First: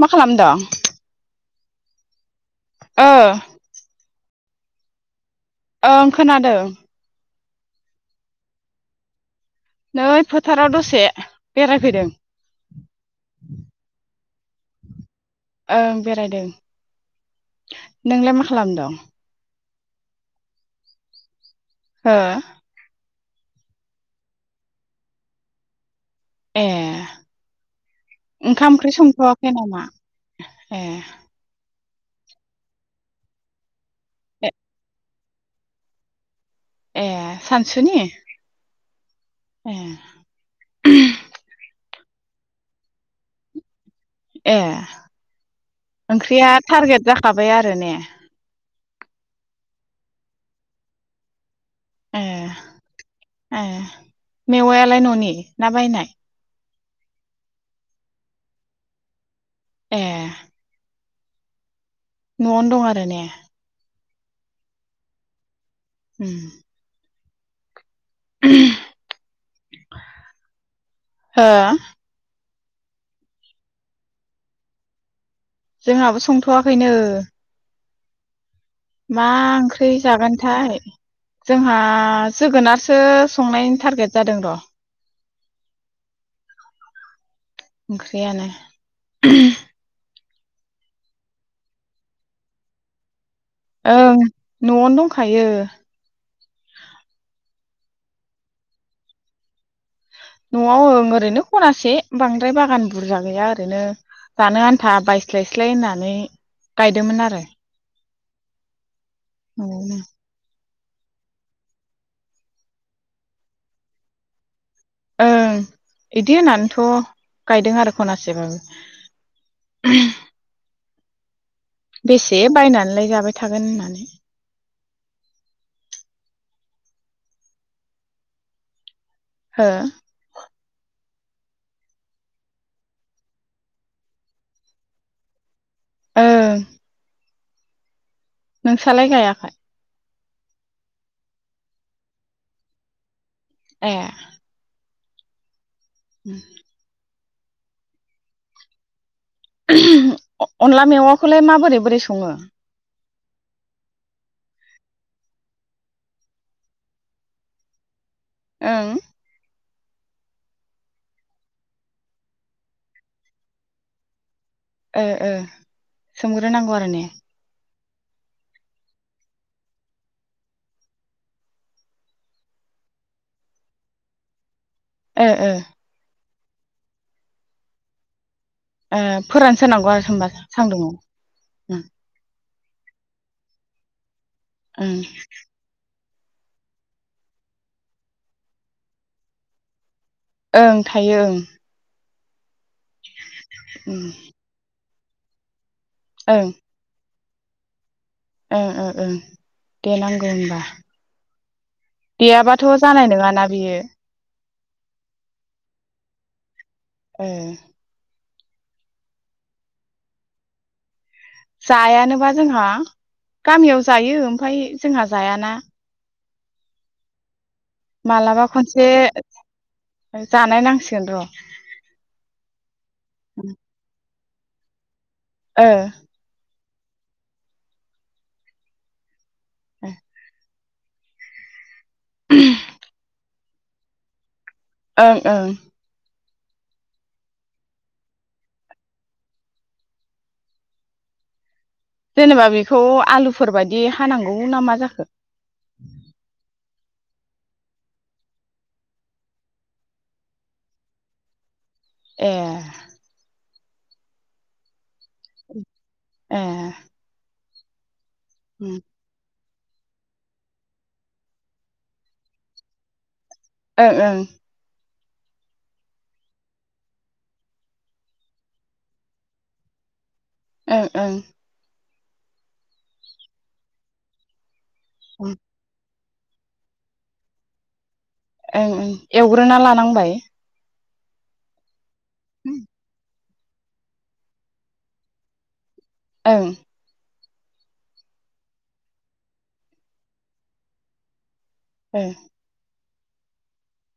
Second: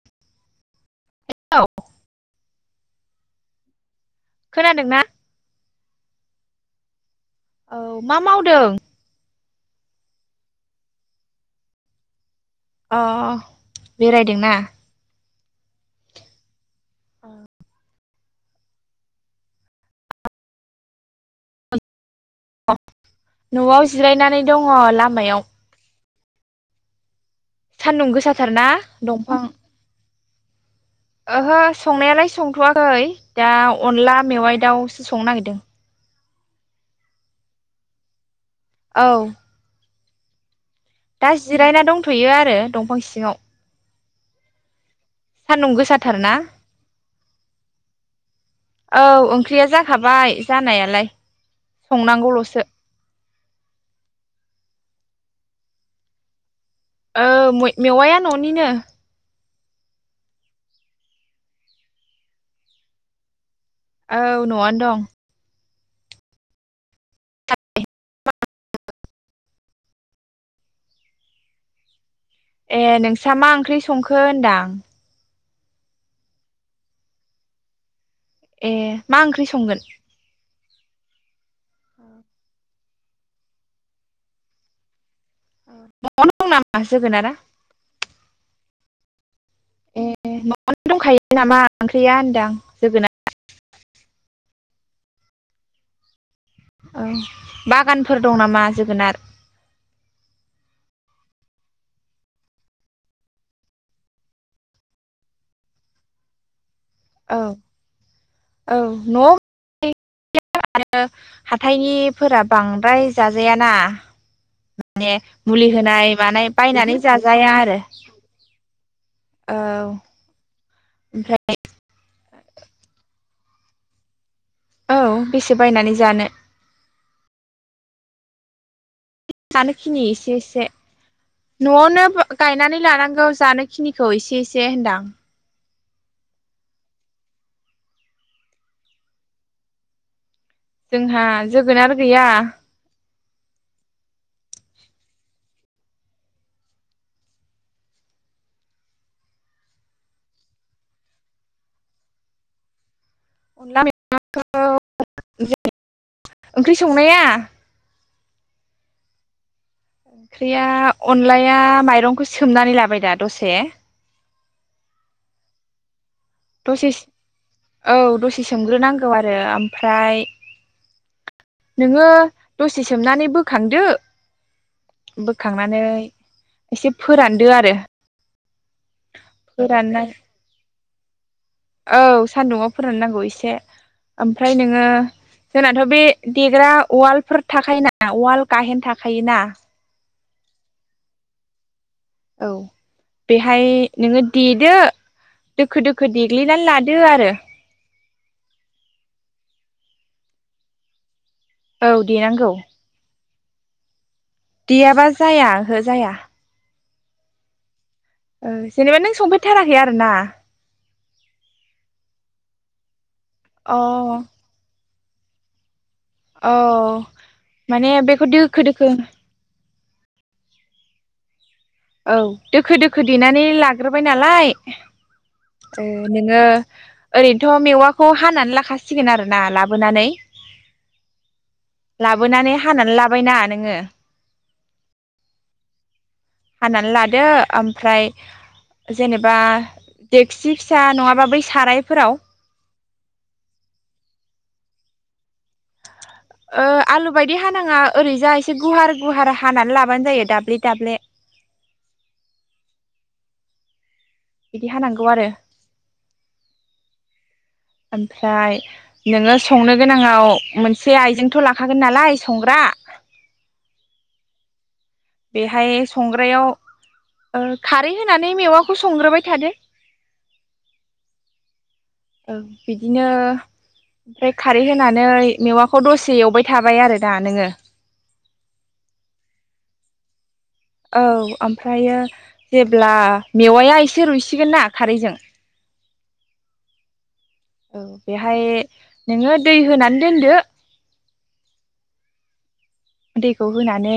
मा खालामदों? [unintelligible] ओ खोनादोंना? ओं खोनादों। औ मा मावदों? नै फोथाराव दसे बेरायफैदों अ बेरायदोंना ओं बेरायदों औ नोंलाय मा खालामदोंं? हो न'आव जिरायनानै दङ लामायाव। ए सान्दुं गोसाथारना ओंखाम ओंख्रि दंफां संथ'वाखै नामा? ए ओहो संनायालाय संथ'वाखै दा अनला ए मेवाइ दाउ संनो नागिरदों ए सानसुनि औ [inaudible] दा जिरायना दंथ'यो आरो दंफां सिङाव ए सान्दुं गोसाथारना ओंख्रिया टारगेट जाखाबाय आरो ने औ ओंख्रिया जाखाबाय जानायालाय ए संनांगौल'सो ए मेवायालाय न'नि ना बायनाय औ मेवाया न'निनो ए न'आवनो दं आरो ने औ न'आनो दं उम हो ए नोंस्रा मा ओंख्रि संखो होनदां जोंहाबो संथ'वाखैनो मा ओंख्रि जागोनथाय जोंहा जोगोनार सो संनायनि टारगेट जादों र' न'आवनो दं नामा जोगोनारा ओंख्रियानो ए माबानो दंखायो नामा ओंख्रिया होनदां जोगोना ओं न'आवनो दंखायो ओ बागानफोर दं नामा जोगोनार न'आव ओं ओरैनो खनासे बांद्राय बागान बुरजा गैया ओरैनो जानो आन्था बायस्लाय-स्लाय होननानै गायदोमोन औ आरो औ न'आवनो आरो हाथायनिफोरा बांद्राय जाजायाना माने ओं मुलि होनाय इदि मानाय होननानैथ' बायनानै जाजाया गायदों आरो खनासेबाबो औ ओमफ्राय बेसे बायनानलाय जाबाय थागोन होननानै औ बेसे बायनानै जानो हो जानोखिनि एसे- एसे न'आवनो गायनानै लानांगौ जानोखिनिखौ इसे -इसे होनदां ओं नोंसालाय गायाखै जोंहा जोगोनार गैया ए उम अनला मेवाखौलाय माबोरै बोरै सङो अनला मैवाखौ [inaudible] ओंख्रि संनाया ओं ओंख्रिया अनलाया माइरंखौ सोमनानै लाबाय दा दसे ओ -ओ सोमग्रोनांगौ आरो दसे ने औ दसे सोमग्रोनांगौ आरो ओमफ्राय नोङो दसे सोमनानै बोखांदो ओ ओ बोखांनानै एसे फोरानदो आरो ओ फोरानसोनांगौ फोरानना आरो होमबा सान्दुङाव औ सान्दुङाव फोराननांगौ इसे ओमफ्राय नोङो ओं जोंनाथ' बे देग्रा उवालफोर थाखायोना उवाल गाहेन थाखायोना ओं थायो ओं औ बेहाय उम नोङो देदो दोखो दोखो देग्लिनान लादो आरो ओ ओ ओ देनांगौ होमबा औ देनांगौ देयाबाथ' जानाय नोङाना बेयो देयाबा जाया ओहो जाया ओम ओ जेनेबा नों संफेरथाराखै आरोना जायानोबा जोंहा अ गामियाव जायो ओमफाय जोंहा जायाना औ माने बेखौ मालाबा दोखो खनसे दोखो जानाय नांसिगोन र' औ दोखो दोखो देनानै लाग्रोबाय नालाय ओ नोङो ओरैनोथ' मेवाखौ हानानै लाखासिगोन आरो ना लाबोनानै लाबोनानै हानानै लाबायना नोङो ओं ओं हानानै लादो ओमफ्राय जेनेबा देखसि फिसा नङाबा बै साराय जेनेबा बेखौ आलुफोर बायदि हानांगौ ना मा जाखो [inaudible] ओ आलु बायदि हानाङा ओरैजाय एसे गुवार गुवार हानानै लाबानो जायो दाब्ले दाब्ले ए बिदि हानां ए ओमफ्राय ओं नोङो संनो गोनाङाव मोनसे आइजेंथ' लाखागोन नालाय संग्रा। ओं ओं। बेहाय संग्रायाव ओ खारै होनानै मेवाखौ संग्रोबाय थादो। ओं ओं। औ बिदिनो ओमफ्राय खा यै होनानै मेवाखौ दसे एवबाय थाबाय आरो ना नोङो। ओंं ओं एवग्रोना लानांबाय। औ ओमफ्रायो जेब्ला मेवाया एसे रुइसिगोन ना खारैजों। ओं। औ बेहाय नोङो दै होनानै दोनदो। ओम। दैखौ होनानै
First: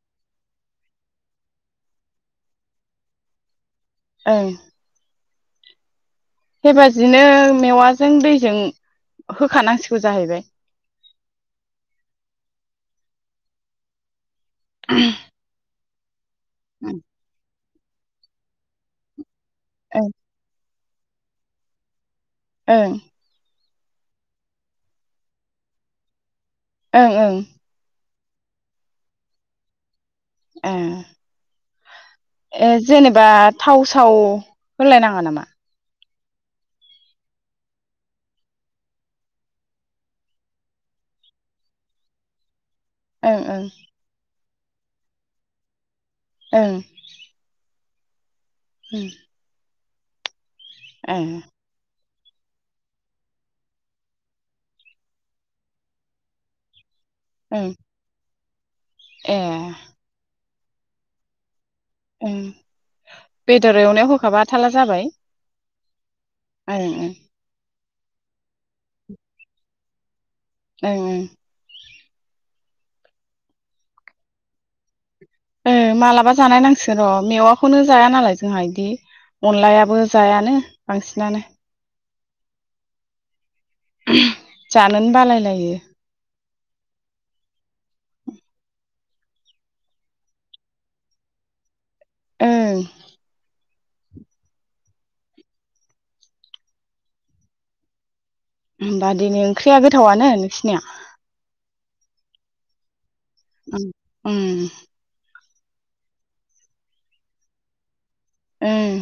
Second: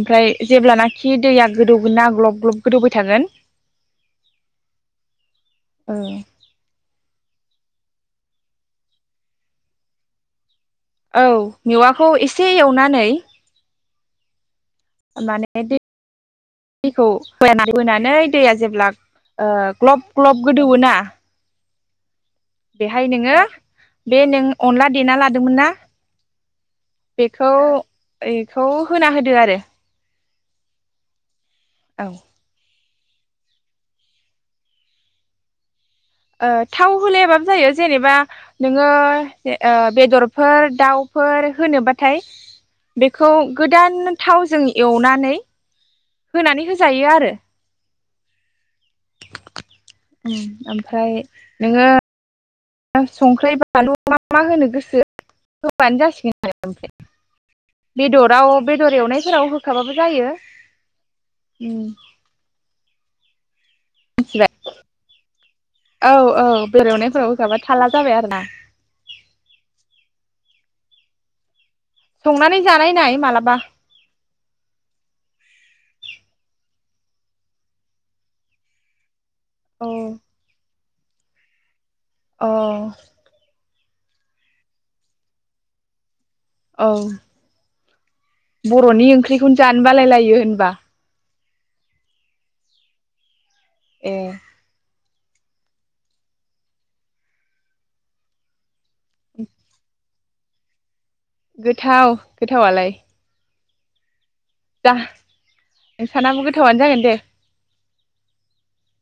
ओमफ्राय जेब्लानाखि दैया गोदौगोन ना ग्लब ग्लब गोदौबाय थागोन ओं। ओं। बेबादिनो मेवाजों दैजों होखानांसिगौ जाहैबाय। औ मेवाखौ एसे एवनानै माने दै ओं दैखौ [unintelligible] होनानै दैया जेब्ला ओ ग्लब ओं ग्लब गोदौवो ना। आह। ओं बेहाय नोङो बे नों अनला देना लादोंमोन ना। ओं बेखौ बेखौ होना होदो आरो। ओं। औ। ए जेनेबा थाव साव होलायनाङा नामा? ओ थाव होलायाबाबो जायो जेनेबा नोङो ओ बेदरफोर दाउफोर होनोबाथाय बेखौ ओं ओं गोदान थाव जों एवनानै होनानै होजायो आरो। उम। उम। ओमफ्राय नोङो संख्रि बानलु मा मा होनो गोसो होबानो जासिगोन आरो ओमफ्राय ओं बेदराव बेदर ए एवनायफोराव होखाबाबो जायो। उम ओं बेदर एवनाय होखाबा मिथिबाय थाला जाबाय। औ औ ओं बेदर ओं एवनायफोराव होखाबा थाला जाबाय आरोना ओं ओं संनानै जानाय नाय मालाबा ओं मालाबा जानाय नांसिगोन र'। मेवाखौनो जाया नालाय जोंहा इदि औ अनलायाबो जायानो बांसिनानो अ जानोनो बालायलायो औ। बर'नि ओंख्रिखौनो जानो बालाय लायो होनबा। ओं। ए। होमबा दिनै ओंख्रिया गोथावानो। नोंसोनिया। गोथाव गोथावालाय। उम उम। नों सानाबो गोथावानो जागोन दे। उम।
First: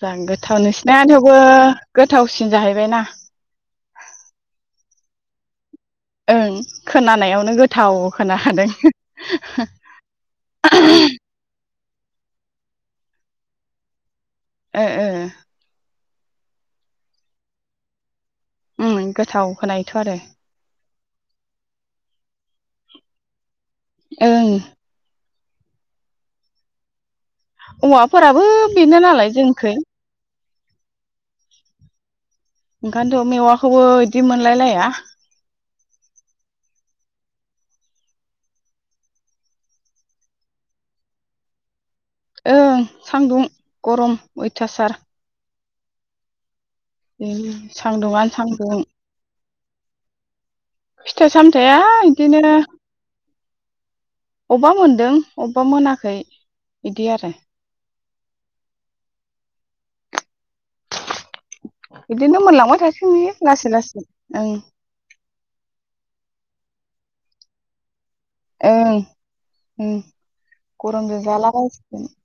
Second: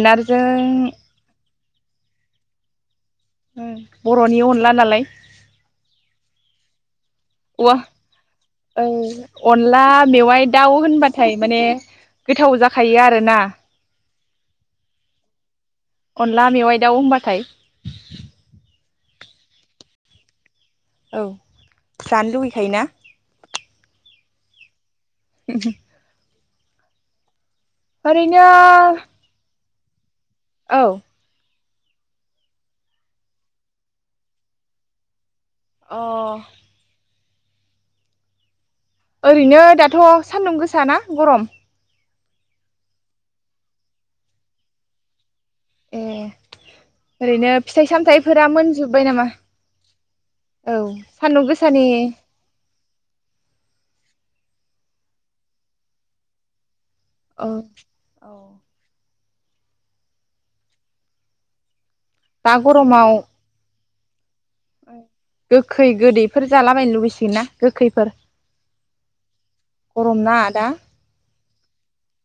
जां गोथाव नोंसना थेवबो। गोथावसिन जाहैबाय ना। बर'नि अनला नालाय ओं खोनानायावनो औवा गोथाव खोनाखादों। अनला मेवाइ दाउ होनबाथाय माने गोथाव जाखायो आरोना। ओ ओ। अनला मेवाइ दाउ होनबाथाय। उम गोथाव खोनायोथ' आरो। औ जानो लुुबैखायोना। ओं। बि औवाफोराबो ओरैनो बेनो नालाय जोंखै। औ। ओंखायथ' मेवाखौबो बिदि मोनलायलाया। अ। ओरैनो दाथ' सानदुं गोसाना गरम। ओं सान्दुं गरम अयथासार। ए। ओरैनो फिथाइ सान्दुंआनो सामथायाइफोरा सान्दुं मोनजोब्बाय नामा औ फिथाइ सानदुं सामथाइया गोसानि। बिदिनो अबेबा मोनदों अबेबा मोनाखै। बिदि आरो औ औ [inaudible] बिदिनो मोनलांबाय थासो बि लासै लासै। ओं ओं गोखै गोदै। बेफोर जालाबायनो लुबैसिगोन ना गोखैफोर। ओं उम गरम ना दा गरमजों जाला। [unintelligible]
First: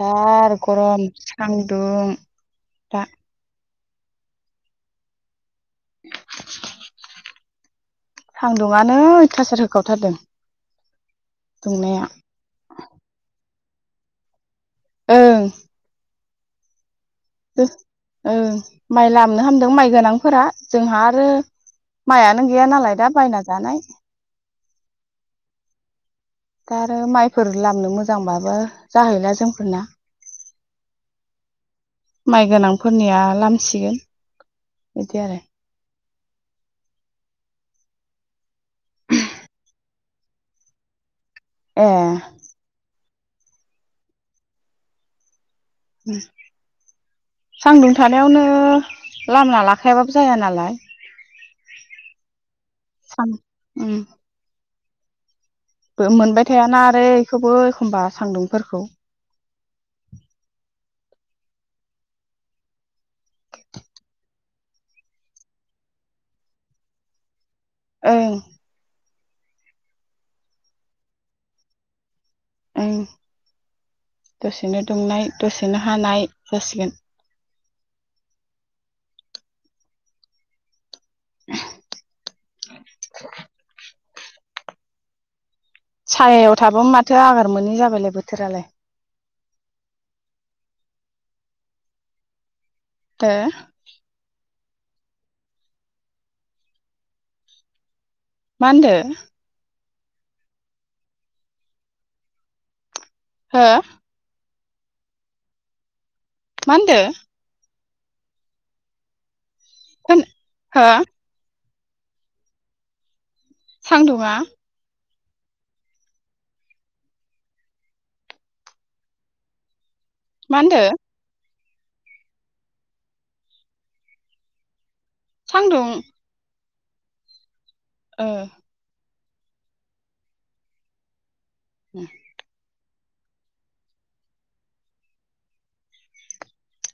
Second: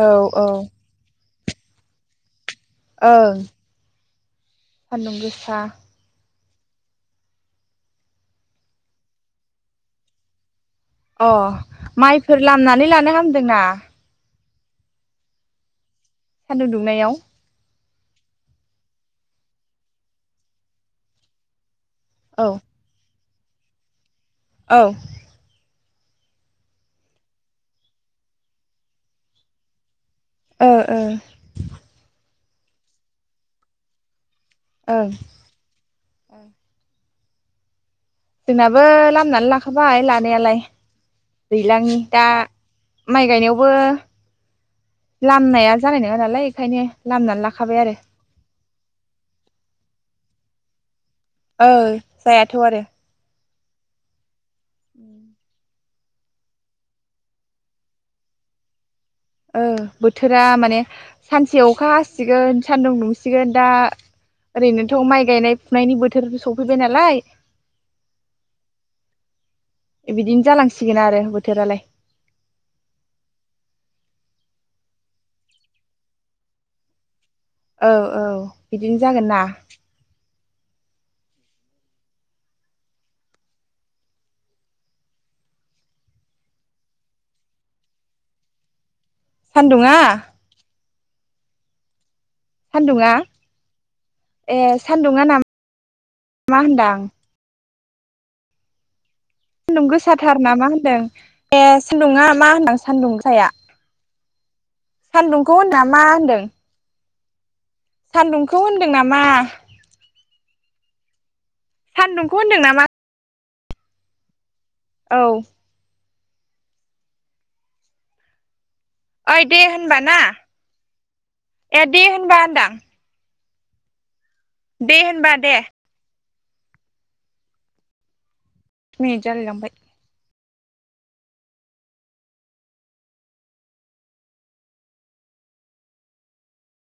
औ औ गरम। सान्दुं दा ओ सान्दुं गोसा सान्दुङानो अयथासार होखावथारदों अ दुंनाया माइफोर लामनानै लानो हामदोंना ओं सान्दुं दुंनायाव ओ माइ लामनो हामदों माइ गोनांफोरा जोंहा आरो औ माइआनो गैया नालाय दा बायना जानाय औ दा आरो माइफोर लामनो मोजांबाबो जाहैला जोंफोरना ओ ओ माइ गोनांफोरनिया लामसिगोन एदि आरो ओं जोंनाबो लामनानै लाखाबाय लानायालाय ए दैलांनि दा माइ गायनायावबो लामनाया जानाय नङा नालाय बेखायनो लामनानै लाखाबाय आरो सान्दुं थानायावनो लामना लाखायाबाबो जाया ना लाय ओ जायाथ' आरो सां उम उम बो मोनबाय थायाना आरो बेखौबो एखमबा सान्दुंफोरखौ ओ बोथोरा माने सानसे अखा हासिगोन सानदुं दुंसिगोन दा ओरैनोथ' माइ गायनाय फुनायनि बोथोर सफैबाय नालाय ओं बिदिनो जालांसिगोन आरो बोथोरालाय ओं दसेनो दुंनाय दसेनो हानाय जासिगोन औ औ बिदिनो जागोन ना [inaudible] [inaudible] साहायाव थाबाबो माथो आगोर मोनि जाबायलाय बोथोरालाय सान्दुंङा सान्दुङा हो ए सान्दुङा ना मा होनदां मा होनदो सान्दुं गोसाथार ना मा होन्दों ए सान्दुङा मा होनां सान्दुं गोसाया हो सान्दुंखौ हो‌न नामा मा होनदो सान्दुंखौ होनदों नामा? सान हो सान्दुंखौ होनदों नामा। सांदुङा औ ओइ दे होनबा ना। मा होनदो। एदि होनबा होनदां। दे होनबा दे। सान्दुं ओ मे जालायलांबाय उ